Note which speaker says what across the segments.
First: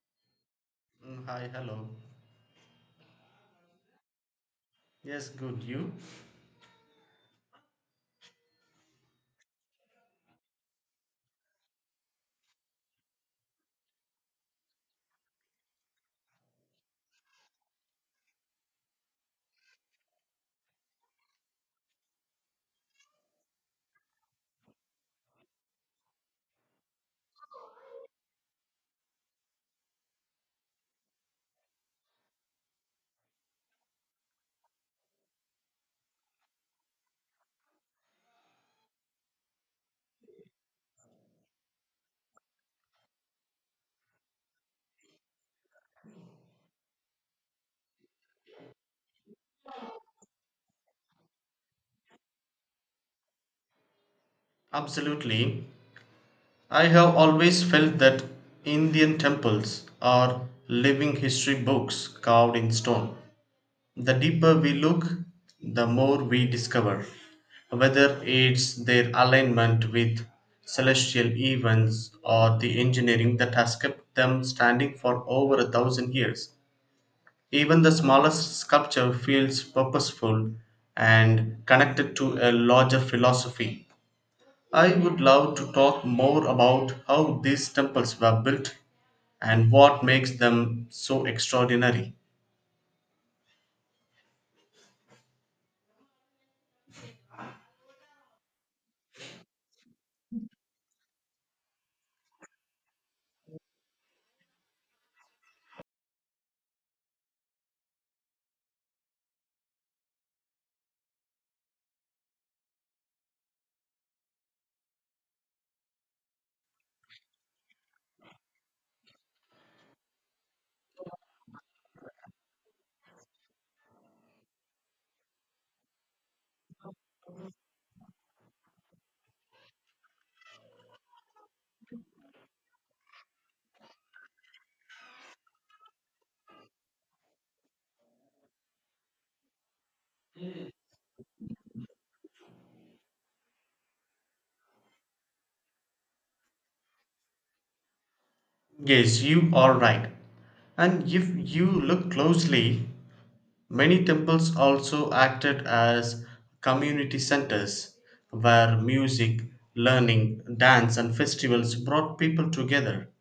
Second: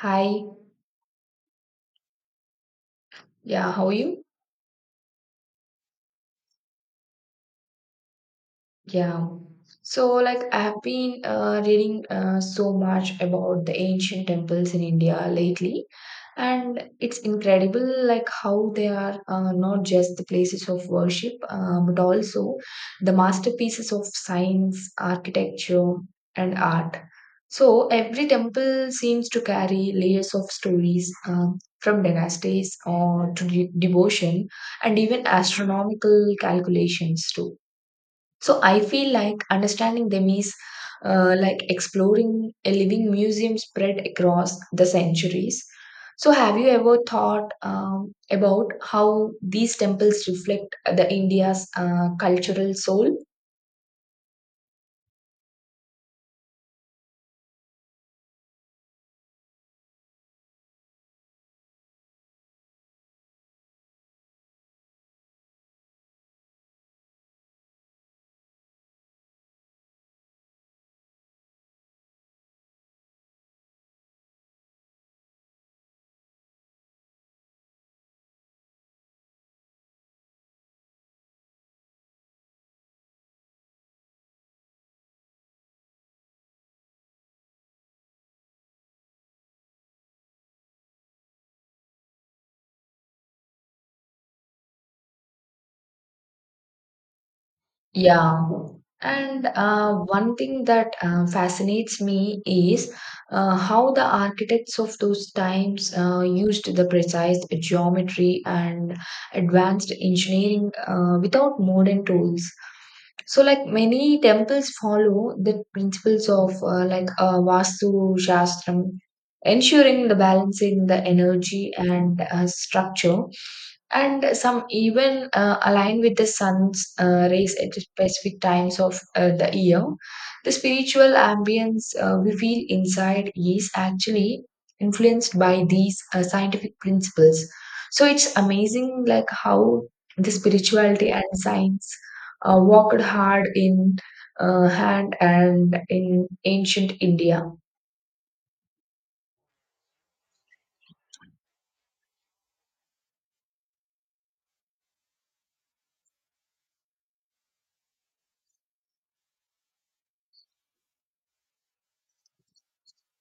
Speaker 1: Hi,
Speaker 2: Mm, Hi, hello.
Speaker 1: yeah, how are you?
Speaker 2: Yes, good. You?
Speaker 1: Yeah. I have been reading so much about the ancient temples in India lately, and it's incredible, like, how they are not just the places of worship, but also the masterpieces of science, architecture, and art. So, every temple seems to carry layers of stories from dynasties or to devotion and even astronomical calculations, too. So I feel like understanding them is like exploring a living museum spread across the centuries. So, have you ever thought about how these temples reflect the India's cultural soul?
Speaker 2: Absolutely. I have always felt that Indian temples are living history books carved in stone. The deeper we look, the more we discover, whether it's their alignment with celestial events or the engineering that has kept them standing for over a thousand years. Even the smallest sculpture feels purposeful and connected to a larger philosophy. I would love to talk more about how these temples were built and what makes them so extraordinary.
Speaker 1: Yeah. And one thing that fascinates me is how the architects of those times used the precise geometry and advanced engineering without modern tools. So, like many temples follow the principles of Vastu Shastram, ensuring the balancing the energy and structure and some even align with the sun's rays at specific times of the year. The spiritual ambience we feel inside is actually influenced by these scientific principles. So it's amazing, like how the spirituality and science worked hard in hand and in ancient India.
Speaker 2: Yes, you are right. And if you look closely, many temples also acted as community centers where music, learning, dance, and festivals brought people together.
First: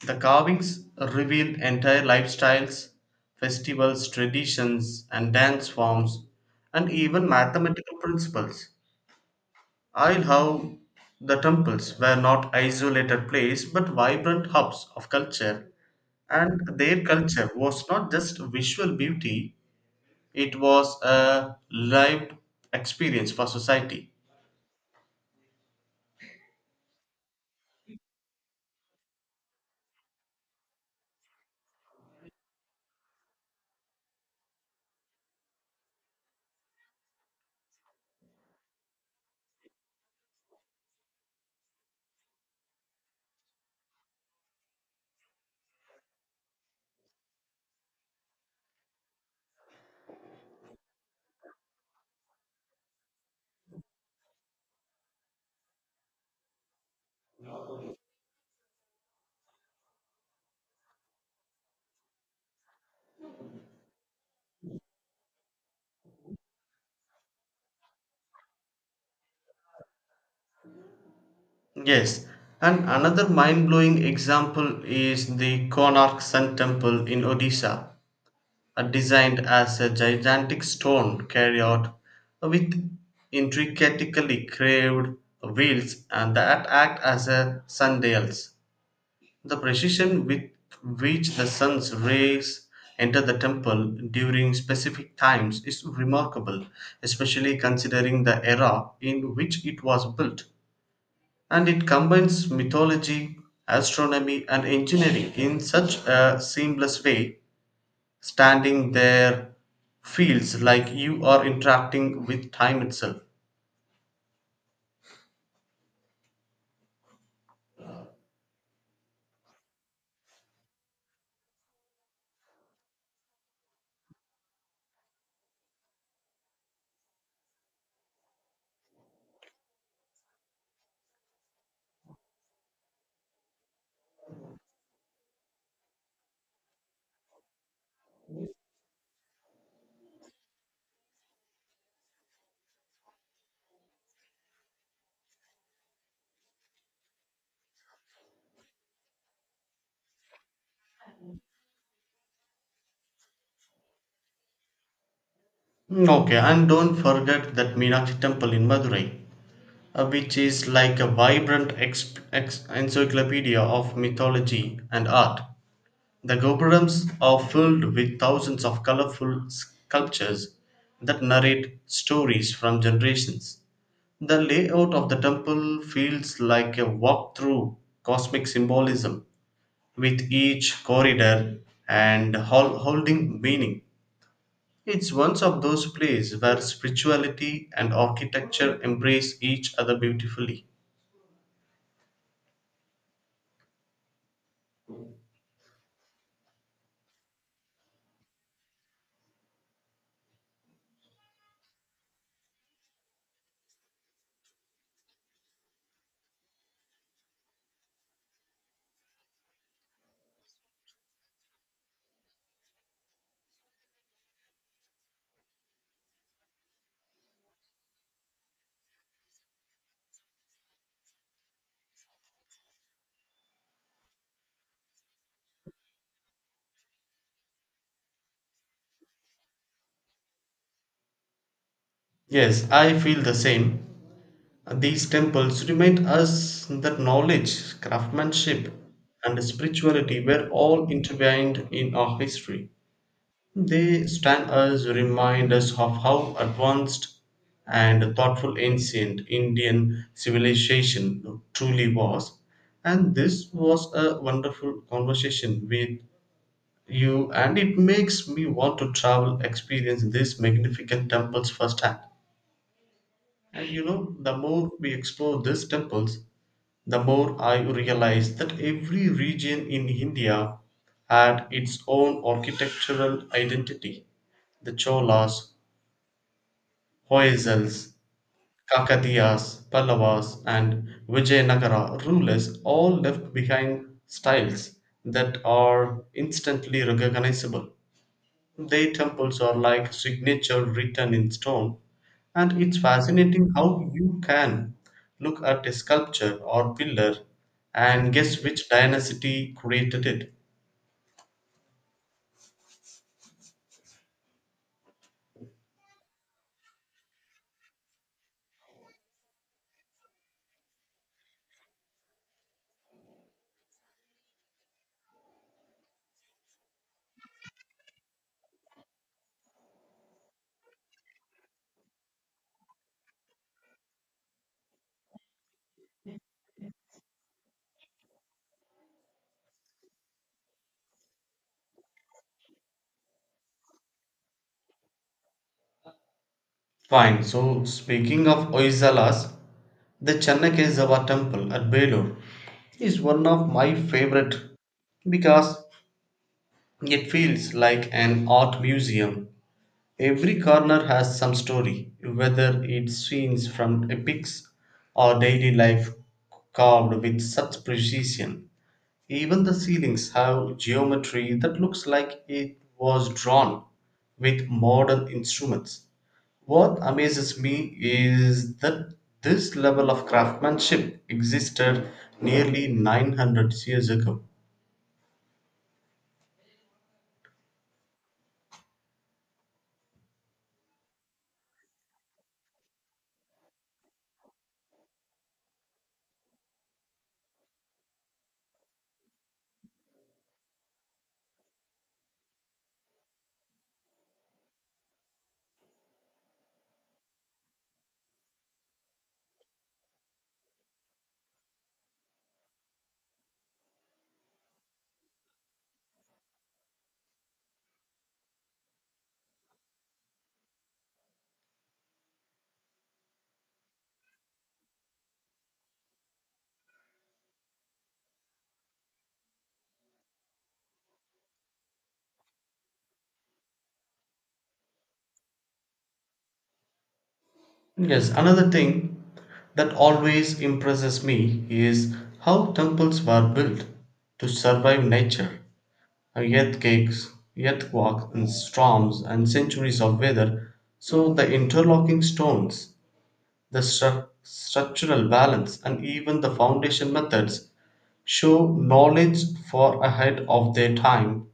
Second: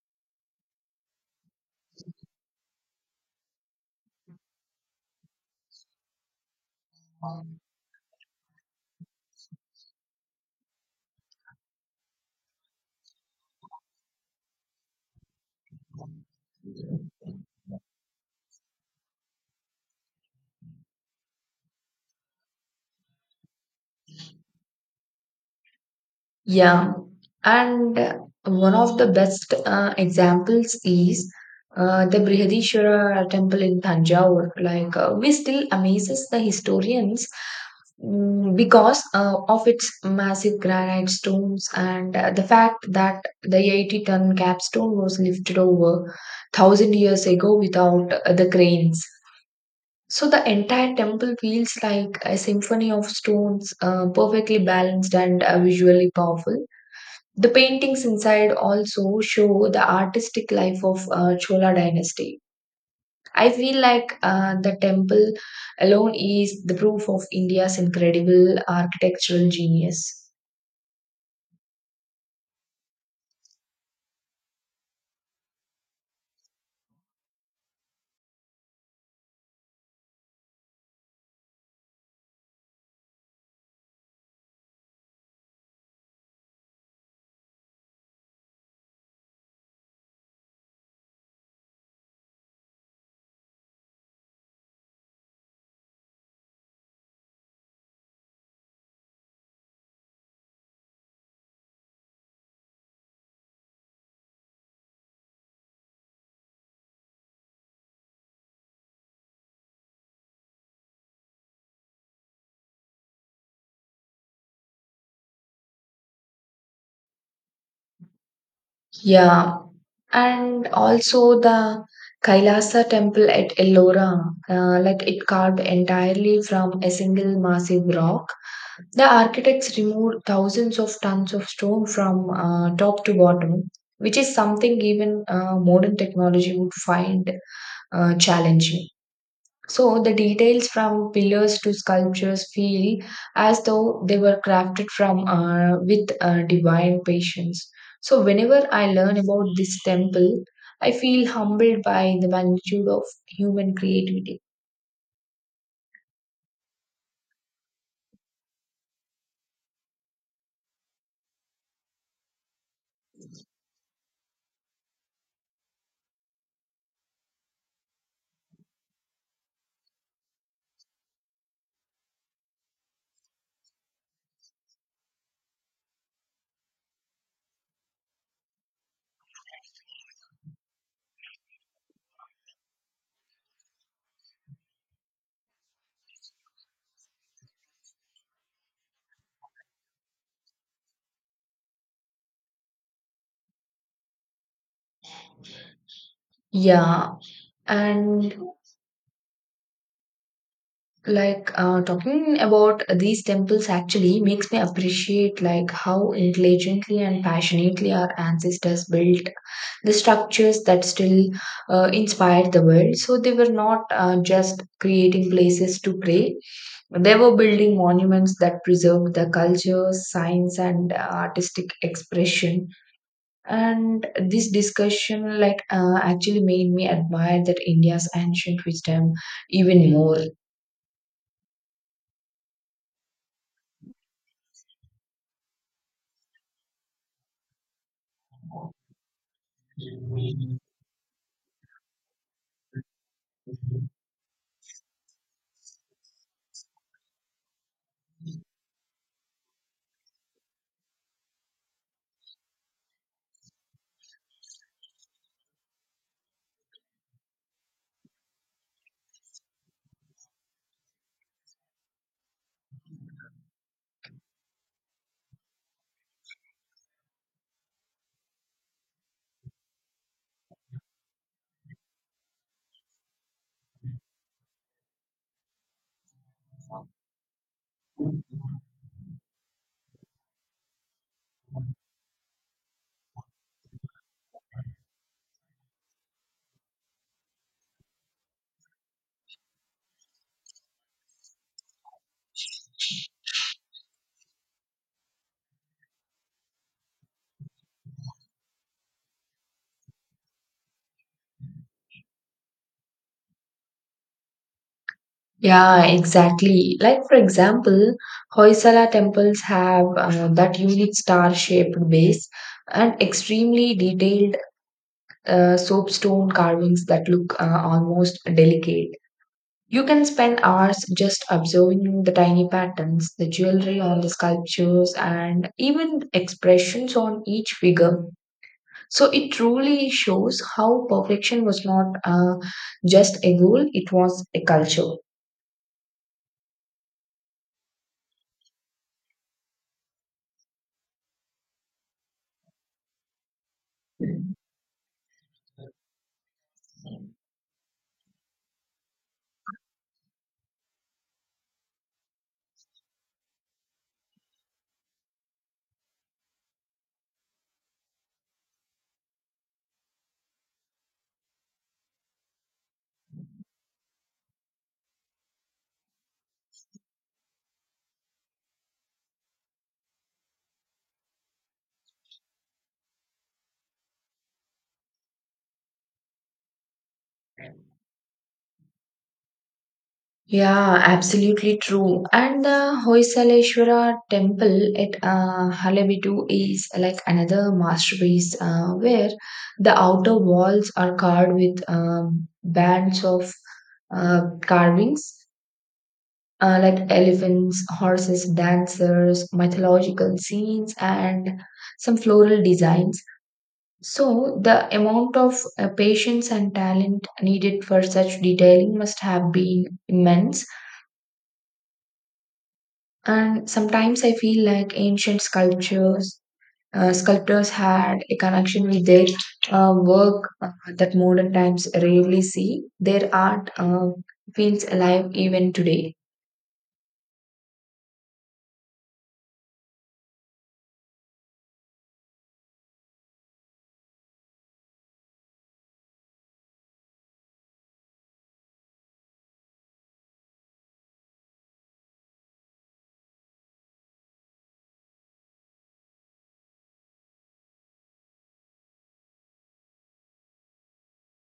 Speaker 2: The carvings reveal entire lifestyles, festivals, traditions, and dance forms, and even mathematical principles. I love the temples were not isolated places but vibrant hubs of culture, and their culture was not just visual beauty, it was a lived experience for society.
Speaker 1: Yeah, and one of the best examples is the Brihadishwara temple in Tanjore. Like, we still amazes the historians because of its massive granite stones and the fact that the 80-ton capstone was lifted over 1000 years ago without the cranes. So the entire temple feels like a symphony of stones, perfectly balanced and visually powerful. The paintings inside also show the artistic life of Chola dynasty. I feel like the temple alone is the proof of India's incredible architectural genius.
Speaker 2: Yes, and another mind blowing example is the Konark Sun Temple in Odisha, designed as a gigantic stone chariot with intricately carved wheels and that act as a sundials. The precision with which the sun's rays enter the temple during specific times is remarkable, especially considering the era in which it was built. And it combines mythology, astronomy, and engineering in such a seamless way standing there feels like you are interacting with time itself.
Speaker 1: Yeah, and also the Kailasa temple at Ellora, like it carved entirely from a single massive rock. The architects removed thousands of tons of stone from top to bottom, which is something even modern technology would find challenging. So the details from pillars to sculptures feel as though they were crafted from with divine patience. So whenever I learn about this temple, I feel humbled by the magnitude of human creativity.
Speaker 2: Mm, okay, and don't forget that Meenakshi Temple in Madurai, which is like a vibrant encyclopedia of mythology and art. The gopurams are filled with thousands of colorful sculptures that narrate stories from generations. The layout of the temple feels like a walk through cosmic symbolism with each corridor and holding meaning. It's one of those places where spirituality and architecture embrace each other beautifully.
Speaker 1: Yeah, and like talking about these temples actually makes me appreciate like how intelligently and passionately our ancestors built the structures that still inspired the world, so they were not just creating places to pray, they were building monuments that preserved the culture, science, and artistic expression, and this discussion like actually made me admire that india's ancient wisdom even more.
Speaker 2: Yes, I feel the same. These temples remind us that knowledge, craftsmanship, and spirituality were all intertwined in our history. They stand as reminders of how advanced and thoughtful ancient Indian civilization truly was. And this was a wonderful conversation with you, and it makes me want to travel, experience these magnificent temples firsthand. And you know, the more we explore these temples, the more I realized that every region in India had its own architectural identity. The Cholas, Hoysals, Kakadiyas, Pallavas, and Vijayanagara rulers all left behind styles that are instantly recognizable. Their temples are like signature written in stone, and it's fascinating how you can look at a sculpture or pillar and guess which dynasty created it.
Speaker 1: Yeah, exactly. Like, for example, Hoysala temples have that unique star shaped base and extremely detailed soapstone carvings that look almost delicate. You can spend hours just observing the tiny patterns, the jewelry on the sculptures, and even expressions on each figure. So it truly shows how perfection was not just a goal, it was a culture.
Speaker 2: Fine, so speaking of Oisalas, the Channakesava temple at Belur is one of my favorite because it feels like an art museum. Every corner has some story, whether it's scenes from epics or daily life carved with such precision. Even the ceilings have geometry that looks like it was drawn with modern instruments. What amazes me is that this level of craftsmanship existed nearly 900 years ago.
Speaker 1: Yeah, absolutely true. And the Hoysaleshwara temple at Halebidu is like another masterpiece where the outer walls are carved with bands of carvings like elephants, horses, dancers, mythological scenes, and some floral designs. So, the amount of patience and talent needed for such detailing must have been immense. And sometimes I feel like ancient sculptors had a connection with their work that modern times rarely see. Their art feels alive even today.
Speaker 2: Yes, another thing that always impresses me is how temples were built to survive nature, and earthquakes and storms, and centuries of weather. So the interlocking stones, the structural balance, and even the foundation methods show knowledge far ahead of their time,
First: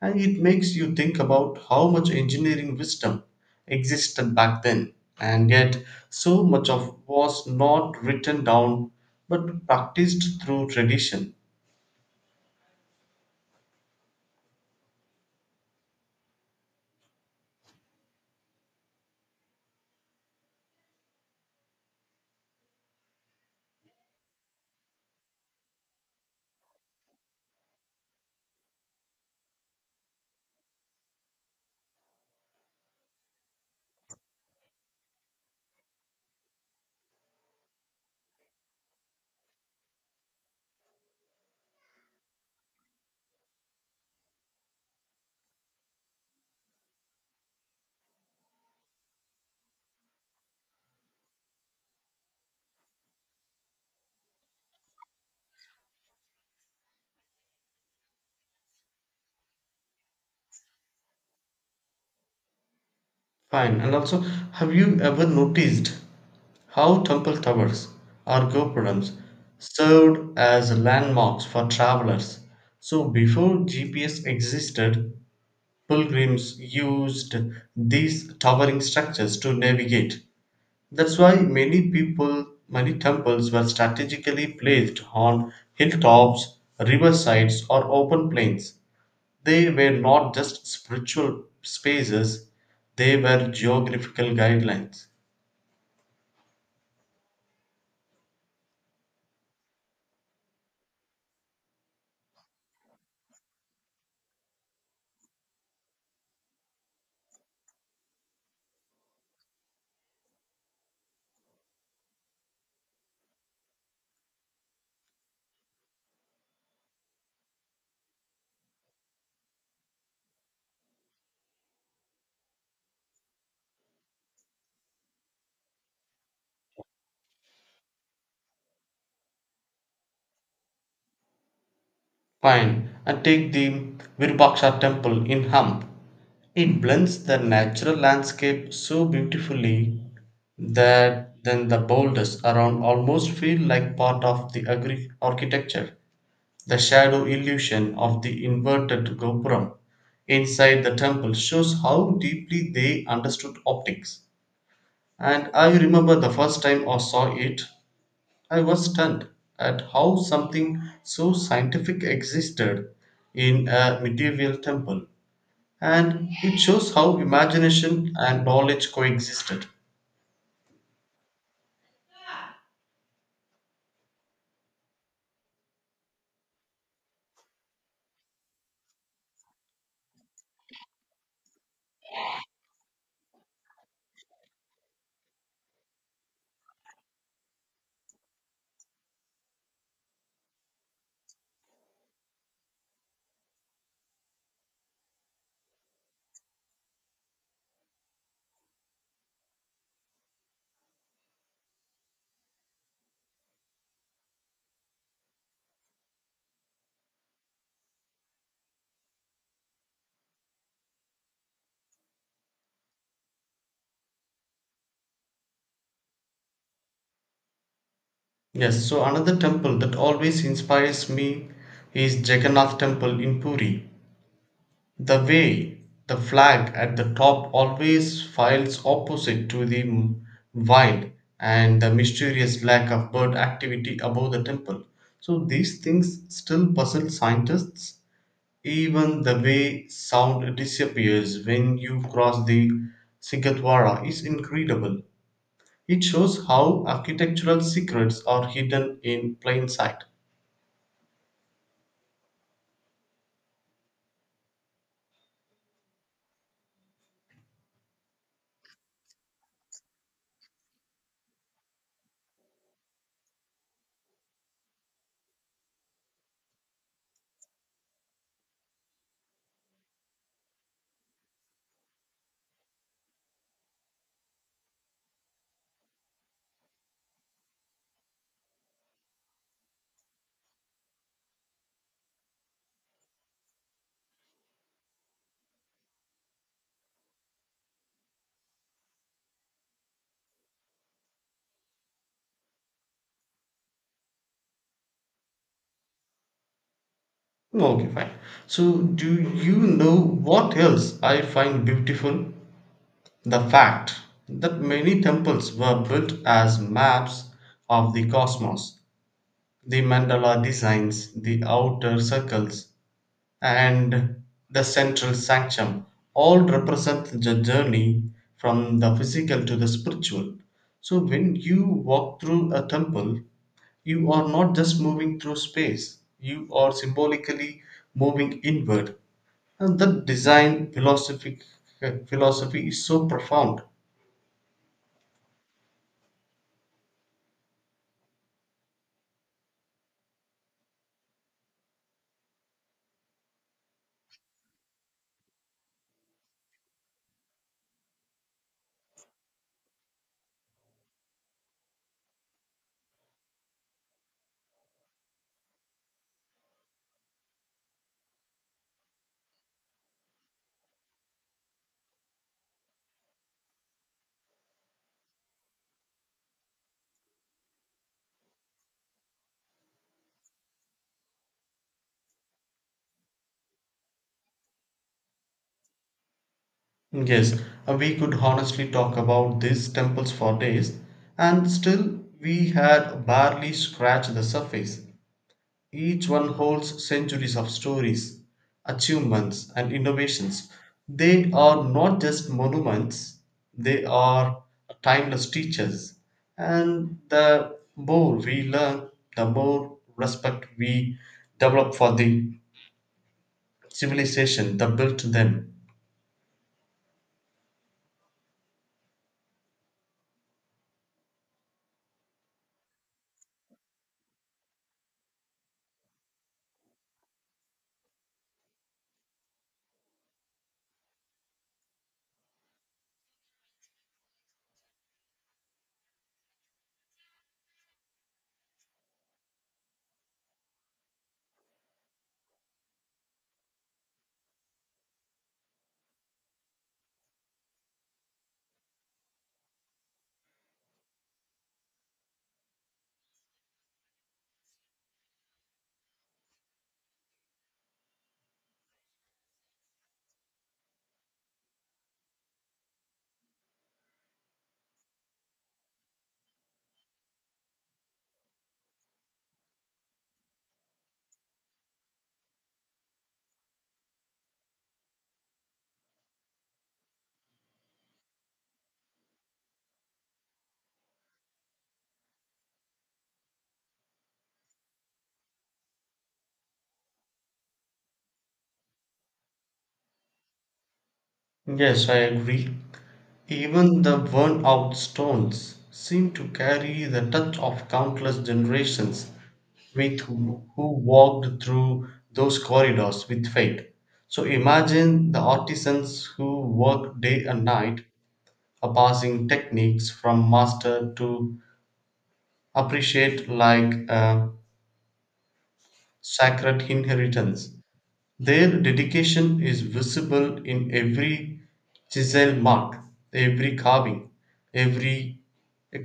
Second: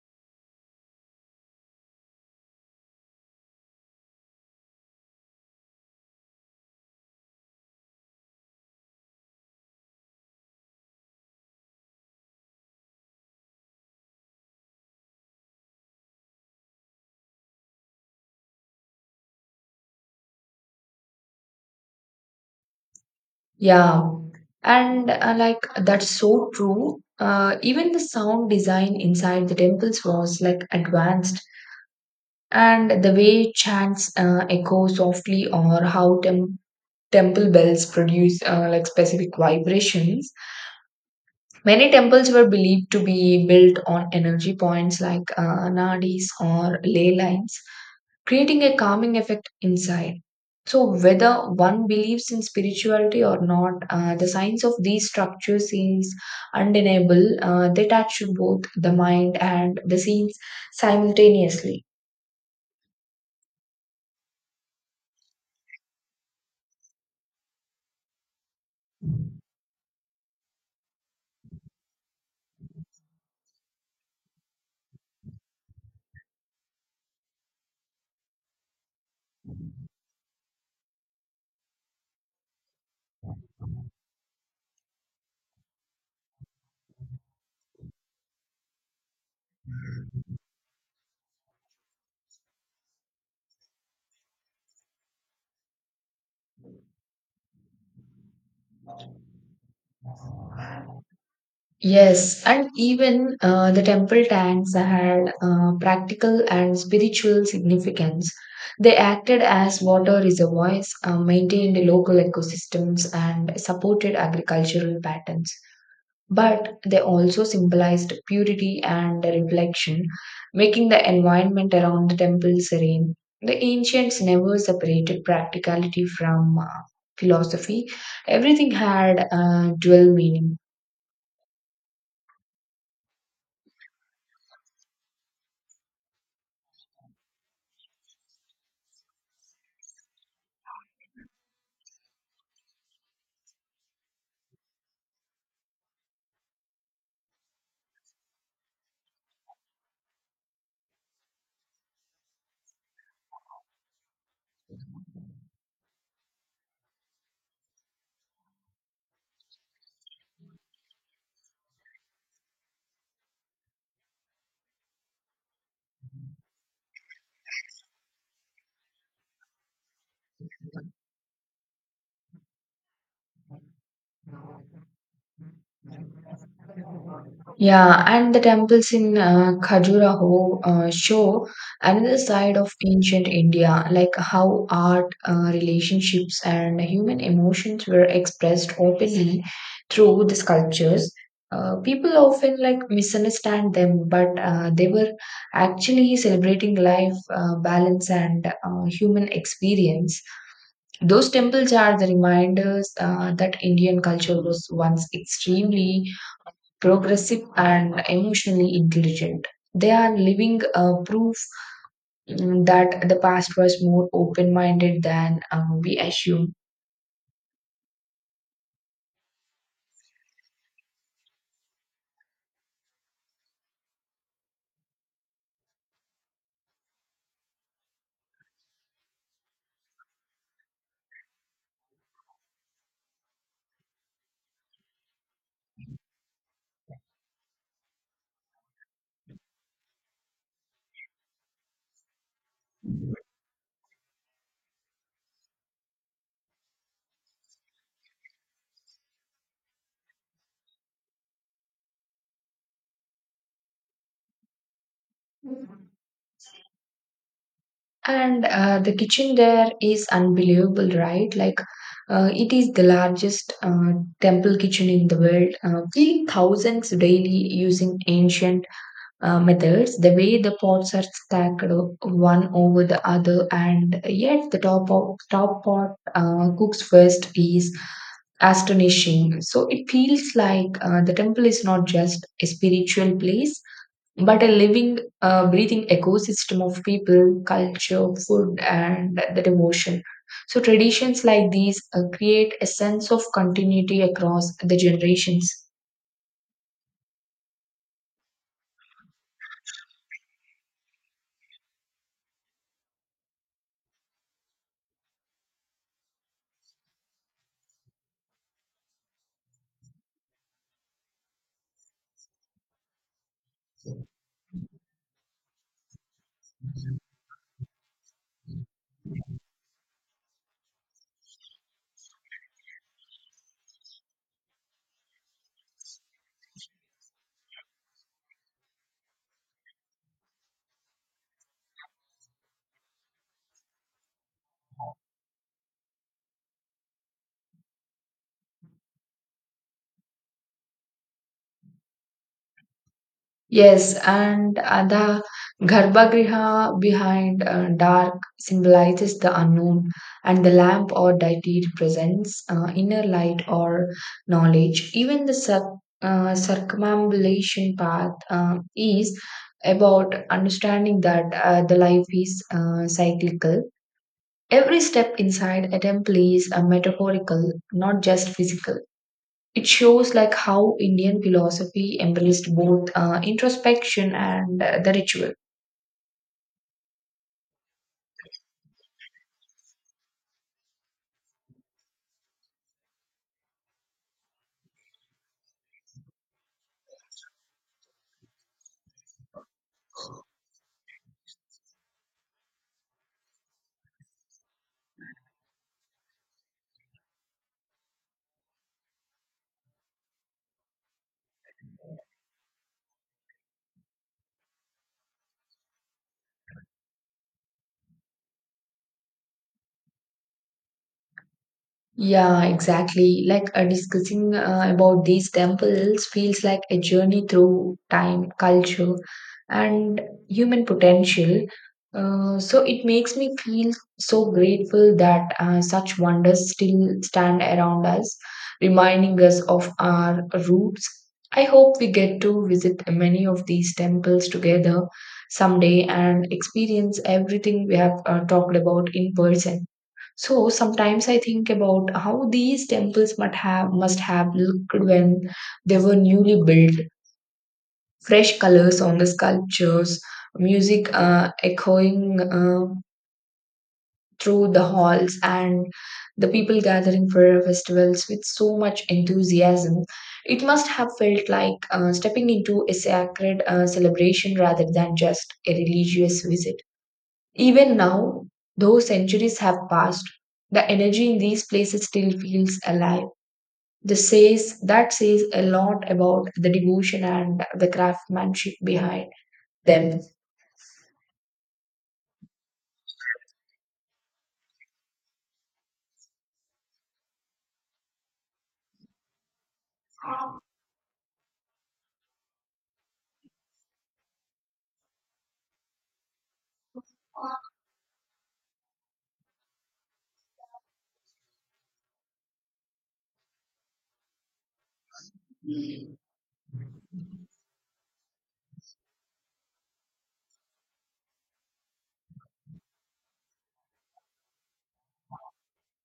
Speaker 2: and it makes you think about how much engineering wisdom existed back then and yet so much of was not written down but practiced through tradition.
Speaker 1: Yeah, and like that's so true. Even the sound design inside the temples was like advanced, and the way chants echo softly, or how temple bells produce like specific vibrations. Many temples were believed to be built on energy points like nadis or ley lines, creating a calming effect inside. So, whether one believes in spirituality or not, the science of these structures is undeniable. They touch both the mind and the scenes simultaneously.
Speaker 2: Fine, and also, have you ever noticed how temple towers or gopurams served as landmarks for travelers? So before GPS existed, pilgrims used these towering structures to navigate. That's why many temples were strategically placed on hilltops, riversides, or open plains. They were not just spiritual spaces, they were geographical guidelines.
Speaker 1: Yes, and even the temple tanks had practical and spiritual significance. They acted as water reservoirs, maintained local ecosystems, and supported agricultural patterns. But they also symbolized purity and reflection, making the environment around the temple serene. The ancients never separated practicality from philosophy, everything had a dual meaning.
Speaker 2: Fine. And take the Virubhaksha temple in Hamp. It blends the natural landscape so beautifully that then the boulders around almost feel like part of the architecture. The shadow illusion of the inverted gopuram inside the temple shows how deeply they understood optics. And I remember the first time I saw it, I was stunned at how something so scientific existed in a medieval temple, and it shows how imagination and knowledge coexisted.
Speaker 1: Yeah, and the temples in Khajuraho show another side of ancient India, like how art, relationships, and human emotions were expressed openly through the sculptures. People often like misunderstand them, but they were actually celebrating life, balance, and human experience. Those temples are the reminders that Indian culture was once extremely progressive, and emotionally intelligent. They are living proof that the past was more open minded than we assume.
Speaker 2: Yes, so another temple that always inspires me is Jagannath Temple in Puri. The way the flag at the top always files opposite to the wind and the mysterious lack of bird activity above the temple. So these things still puzzle scientists. Even the way sound disappears when you cross the Sigatwara is incredible. It shows how architectural secrets are hidden in plain sight.
Speaker 1: And the kitchen there is unbelievable, right? Like, it is the largest temple kitchen in the world, feeding thousands daily using ancient methods, the way the pots are stacked one over the other, and yet the top pot cooks first is astonishing. So it feels like the temple is not just a spiritual place, but a living, breathing ecosystem of people, culture, food, and the devotion. So traditions like these create a sense of continuity across the generations.
Speaker 2: Okay, fine. So, do you know what else I find beautiful? The fact that many temples were built as maps of the cosmos, the mandala designs, the outer circles, and the central sanctum all represent the journey from the physical to the spiritual. So when you walk through a temple, you are not just moving through space, you are symbolically moving inward. And that design philosophy is so profound.
Speaker 1: Yes, and the Garbhagriha behind dark symbolizes the unknown, and the lamp or deity represents inner light or knowledge. Even the circumambulation path is about understanding that the life is cyclical. Every step inside a temple is a metaphorical, not just physical. It shows like how Indian philosophy embraced both introspection and the ritual.
Speaker 2: Yes, we could honestly talk about these temples for days, and still we had barely scratched the surface. Each one holds centuries of stories, achievements, and innovations. They are not just monuments, they are timeless teachers. And the more we learn, the more respect we develop for the civilization that built them.
Speaker 1: Yeah, exactly. Like discussing about these temples feels like a journey through time, culture, and human potential. So it makes me feel so grateful that such wonders still stand around us, reminding us of our roots. I hope we get to visit many of these temples together someday and experience everything we have talked about in person. So sometimes I think about how these temples must have looked when they were newly built. Fresh colors on the sculptures, music echoing through the halls, and the people gathering for festivals with so much enthusiasm. It must have felt like stepping into a sacred celebration rather than just a religious visit. Even now, though centuries have passed, the energy in these places still feels alive. The says that says a lot about the devotion and the craftsmanship behind them.
Speaker 2: Yes, I agree. Even the worn out stones seem to carry the touch of countless generations with who walked through those corridors with faith. So imagine the artisans who work day and night, are passing techniques from master to appreciate like a sacred inheritance. Their dedication is visible in every chisel mark, every carving, every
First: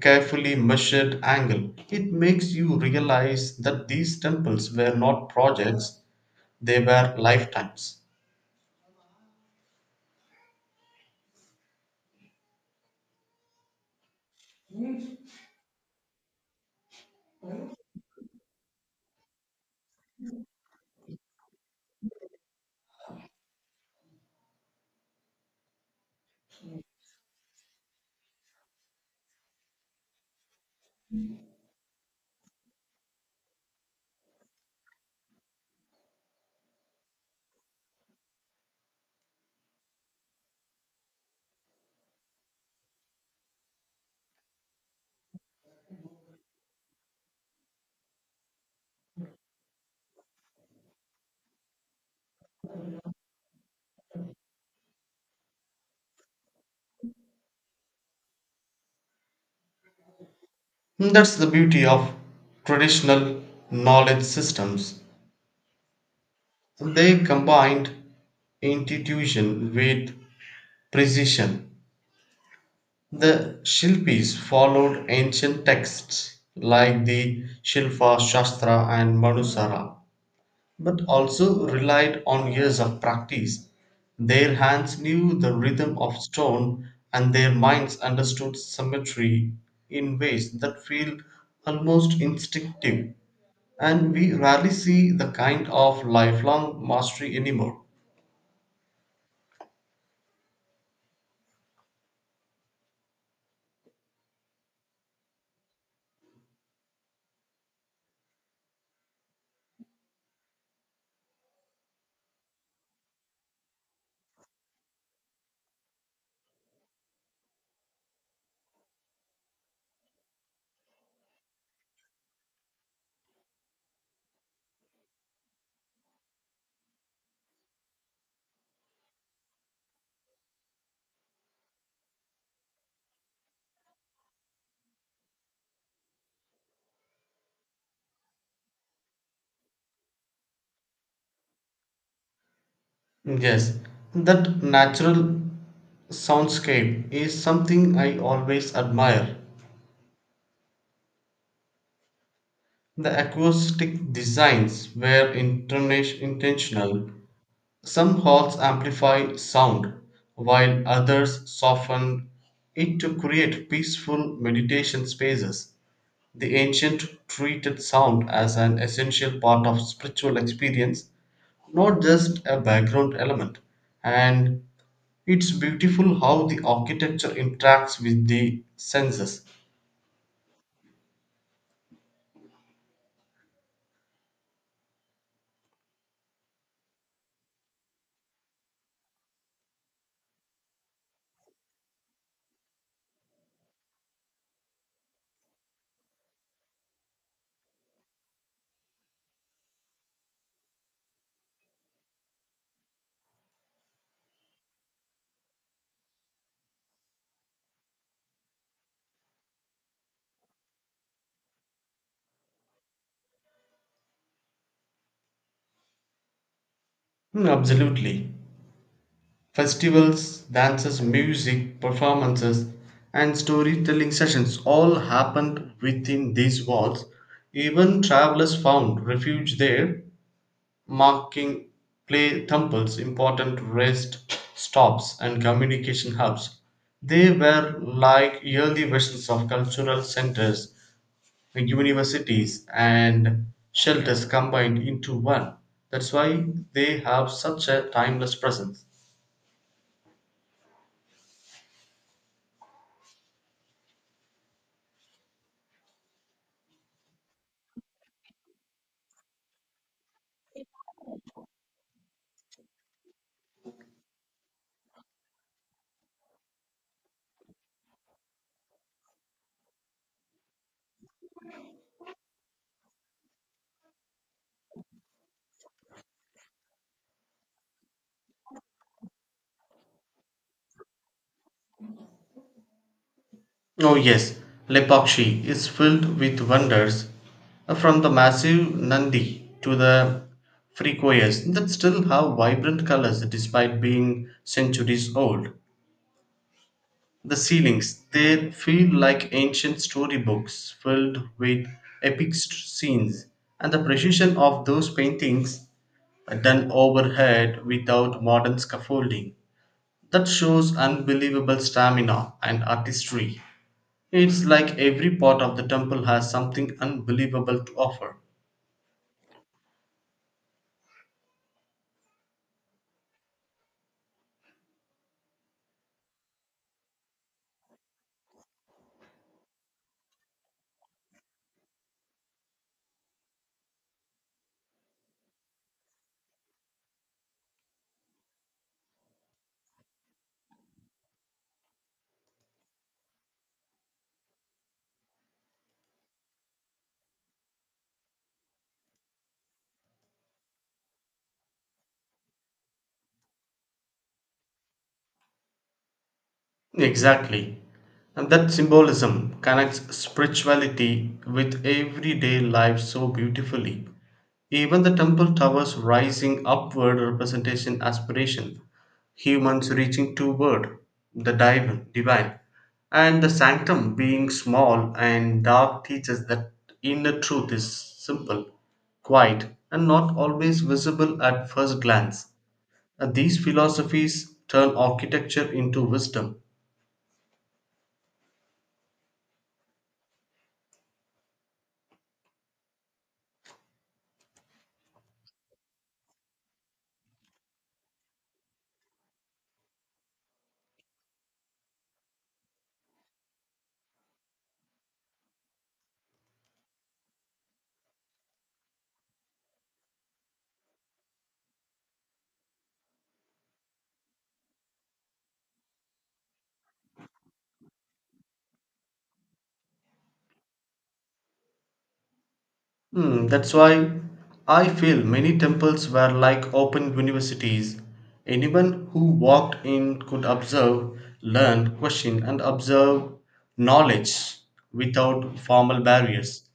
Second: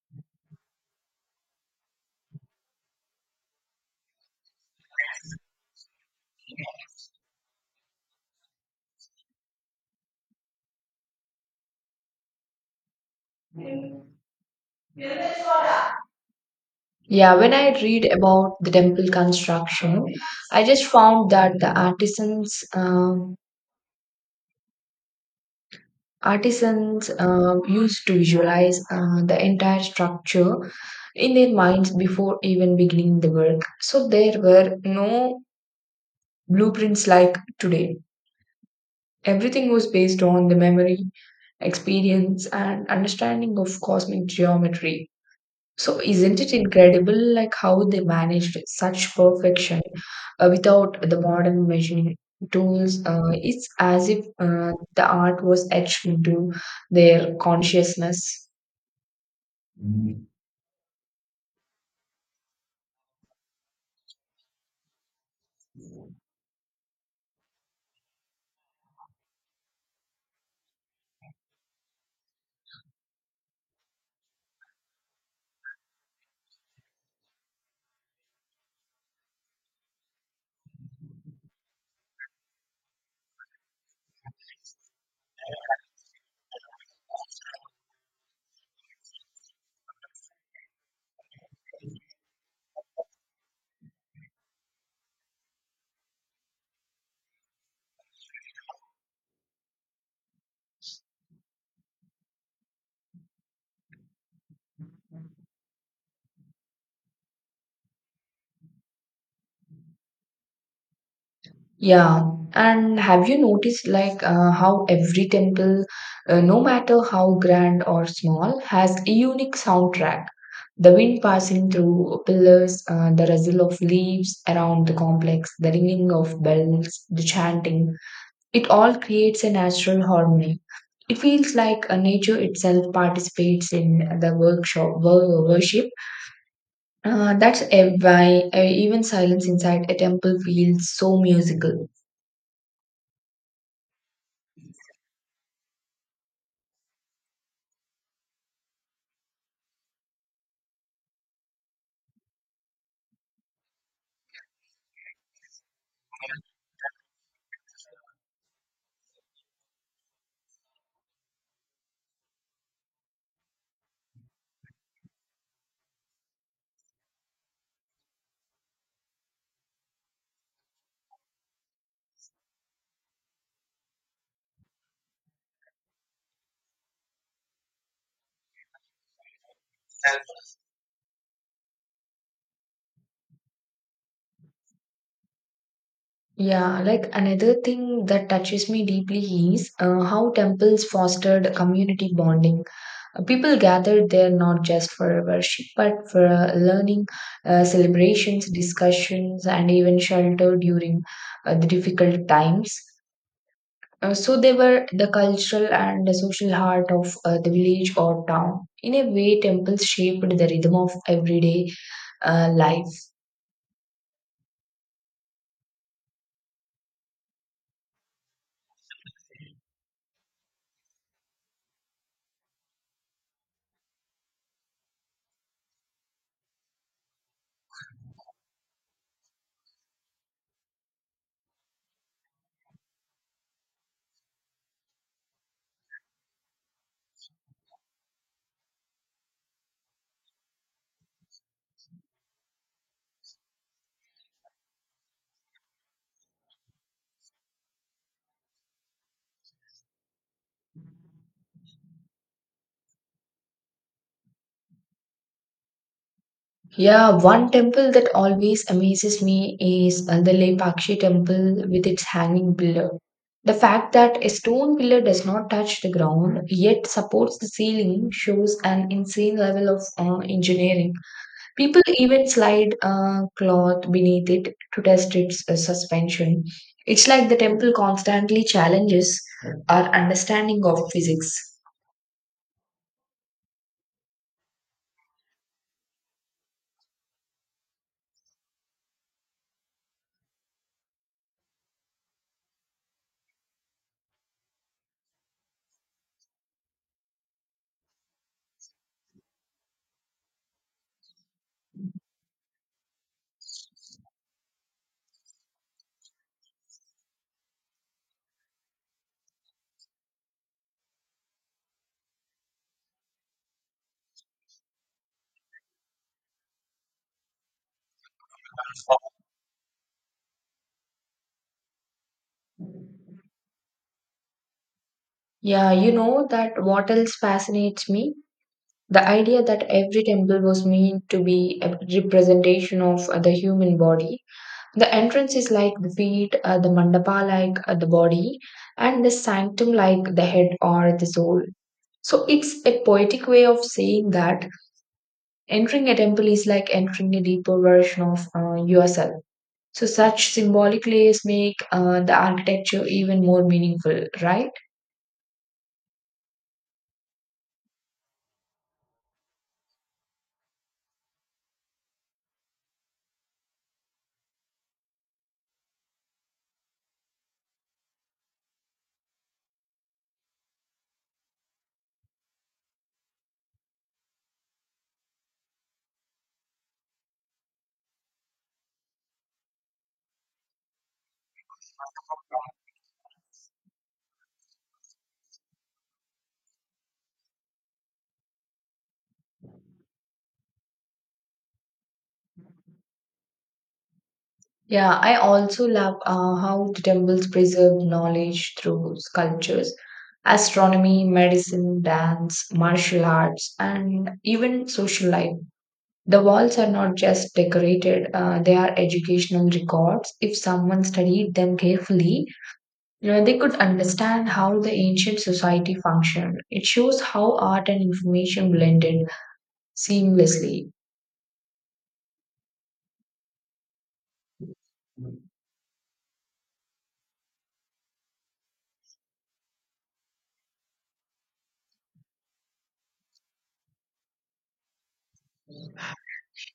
Speaker 2: carefully measured angle. It makes you realize that these temples were not projects, they were lifetimes.
Speaker 1: Yeah, when I read about the temple construction, I just found that the artisans used to visualize the entire structure in their minds before even beginning the work. So there were no blueprints like today. Everything was based on the memory, experience, and understanding of cosmic geometry. So, isn't it incredible, like how they managed such perfection without the modern measuring tools? It's as if the art was etched into their consciousness.
Speaker 2: That's the beauty of traditional knowledge systems. They combined intuition with precision. The Shilpis followed ancient texts like the Shilpa Shastra and Manusara, but also relied on years of practice. Their hands knew the rhythm of stone and their minds understood symmetry in ways that feel almost instinctive, and we rarely see the kind of lifelong mastery anymore.
Speaker 1: Yeah, and have you noticed like how every temple, no matter how grand or small, has a unique soundtrack? The wind passing through pillars, the rustle of leaves around the complex, the ringing of bells, the chanting, it all creates a natural harmony. It feels like nature itself participates in the worship. That's a, why even silence inside a temple feels so musical.
Speaker 2: Yes, that natural soundscape is something I always admire. The acoustic designs were intentional. Some halls amplify sound, while others soften it to create peaceful meditation spaces. The ancient treated sound as an essential part of spiritual experience, not just a background element. And it's beautiful how the architecture interacts with the senses.
Speaker 1: Yeah, like another thing that touches me deeply is how temples fostered community bonding. People gathered there not just for worship, but for learning, celebrations, discussions, and even shelter during the difficult times. So they were the cultural and the social heart of the village or town. In a way, temples shaped the rhythm of everyday life.
Speaker 2: Hmm, absolutely. Festivals, dances, music, performances, and storytelling sessions all happened within these walls. Even travelers found refuge there, marking play temples important rest stops and communication hubs. They were like early versions of cultural centers, universities, and shelters combined into one. That's why they have such a timeless presence.
Speaker 1: Yeah, one temple that always amazes me is the Lepakshi temple with its hanging pillar. The fact that a stone pillar does not touch the ground yet supports the ceiling shows an insane level of engineering. People even slide cloth beneath it to test its suspension. It's like the temple constantly challenges our understanding of physics.
Speaker 2: Oh, yes, Lepakshi is filled with wonders, from the massive Nandi to the Fricoyas that still have vibrant colors despite being centuries old. The ceilings, they feel like ancient storybooks filled with epic scenes, and the precision of those paintings are done overhead without modern scaffolding. That shows unbelievable stamina and artistry. It's like every part of the temple has something unbelievable to offer.
Speaker 1: Yeah, you know that what else fascinates me? The idea that every temple was meant to be a representation of the human body. The entrance is like the feet, the mandapa like the body, and the sanctum like the head or the soul. So it's a poetic way of saying that entering a temple is like entering a deeper version of yourself. So such symbolic layers make the architecture even more meaningful, right?
Speaker 2: Exactly. And that symbolism connects spirituality with everyday life so beautifully. Even the temple towers rising upward representation aspiration, humans reaching toward the divine, and the sanctum being small and dark teaches that inner truth is simple, quiet, and not always visible at first glance. And these philosophies turn architecture into wisdom.
Speaker 1: Yeah, I also love how the temples preserve knowledge through sculptures, astronomy, medicine, dance, martial arts, and even social life. The walls are not just decorated, they are educational records. If someone studied them carefully, you know, they could understand how the ancient society functioned. It shows how art and information blended seamlessly.
Speaker 2: Hmm, that's why I feel many temples were like open universities. Anyone who walked in could observe, learn, question, and observe knowledge without formal barriers.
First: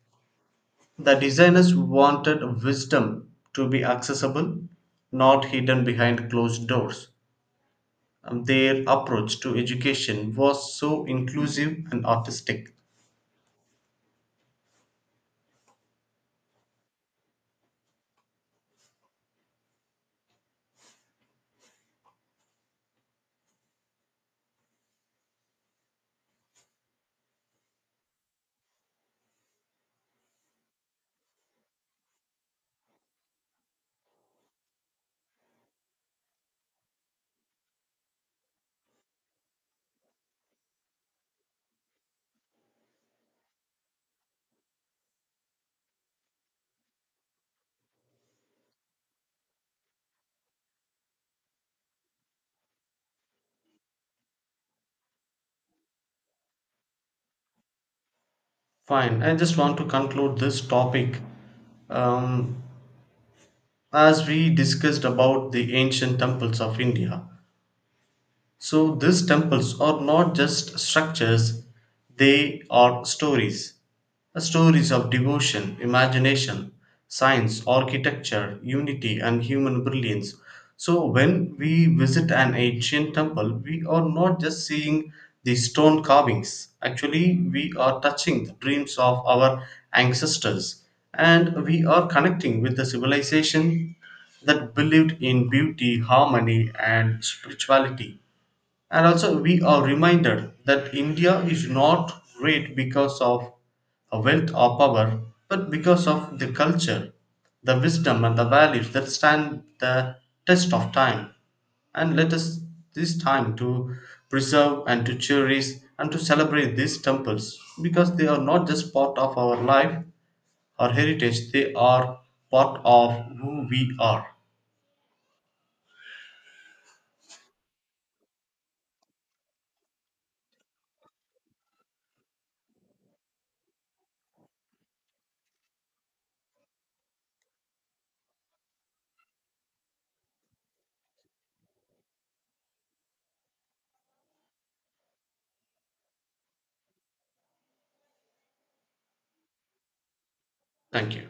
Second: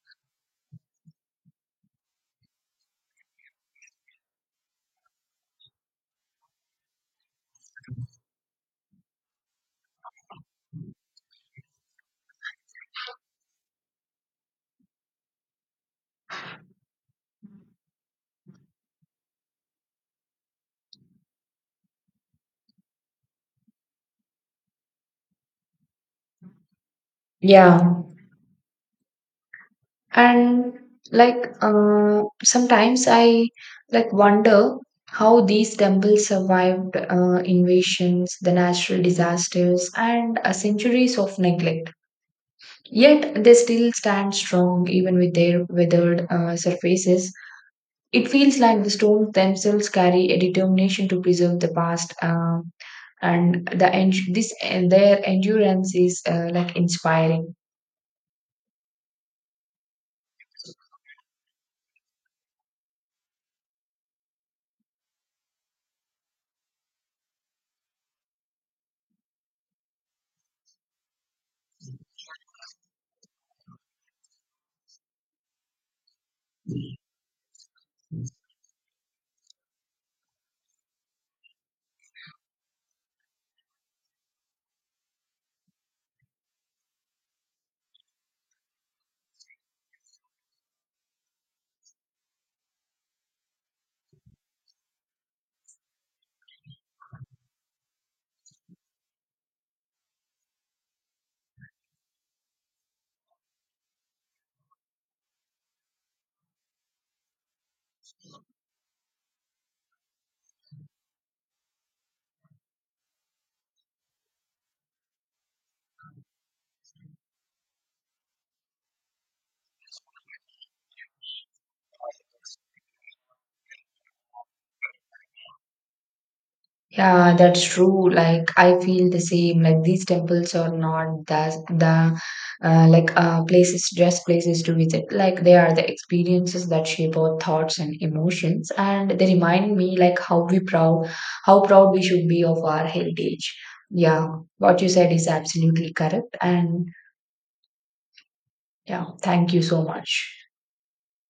Speaker 2: The designers wanted wisdom to be accessible, not hidden behind closed doors. And their approach to education was so inclusive and artistic.
Speaker 1: Yeah. And like sometimes I like wonder how these temples survived invasions, the natural disasters, and centuries of neglect. Yet they still stand strong even with their weathered surfaces. It feels like the stones themselves carry a determination to preserve the past, and this and their endurance is like inspiring.
Speaker 2: Fine, I just want to conclude this topic. Um, as we discussed about the ancient temples of India, so these temples are not just structures, they are stories. Stories of devotion, imagination, science, architecture, unity, and human brilliance. So when we visit an ancient temple, we are not just seeing the stone carvings. Actually, we are touching the dreams of our ancestors, and we are connecting with the civilization that believed in beauty, harmony, and spirituality. And also, we are reminded that India is not great because of a wealth or power, but because of the culture, the wisdom, and the values that stand the test of time. And let us this time to preserve and to cherish and to celebrate these temples because they are not just part of our life or heritage, they are part of who we are.
Speaker 1: Yeah, that's true. Like I feel the same. Like these temples are not that the places, just places to visit. Like they are the experiences that shape our thoughts and emotions, and they remind me like how proud we should be of our heritage. Yeah, what you said is absolutely correct. And yeah, thank you so much.
Speaker 2: Thank you.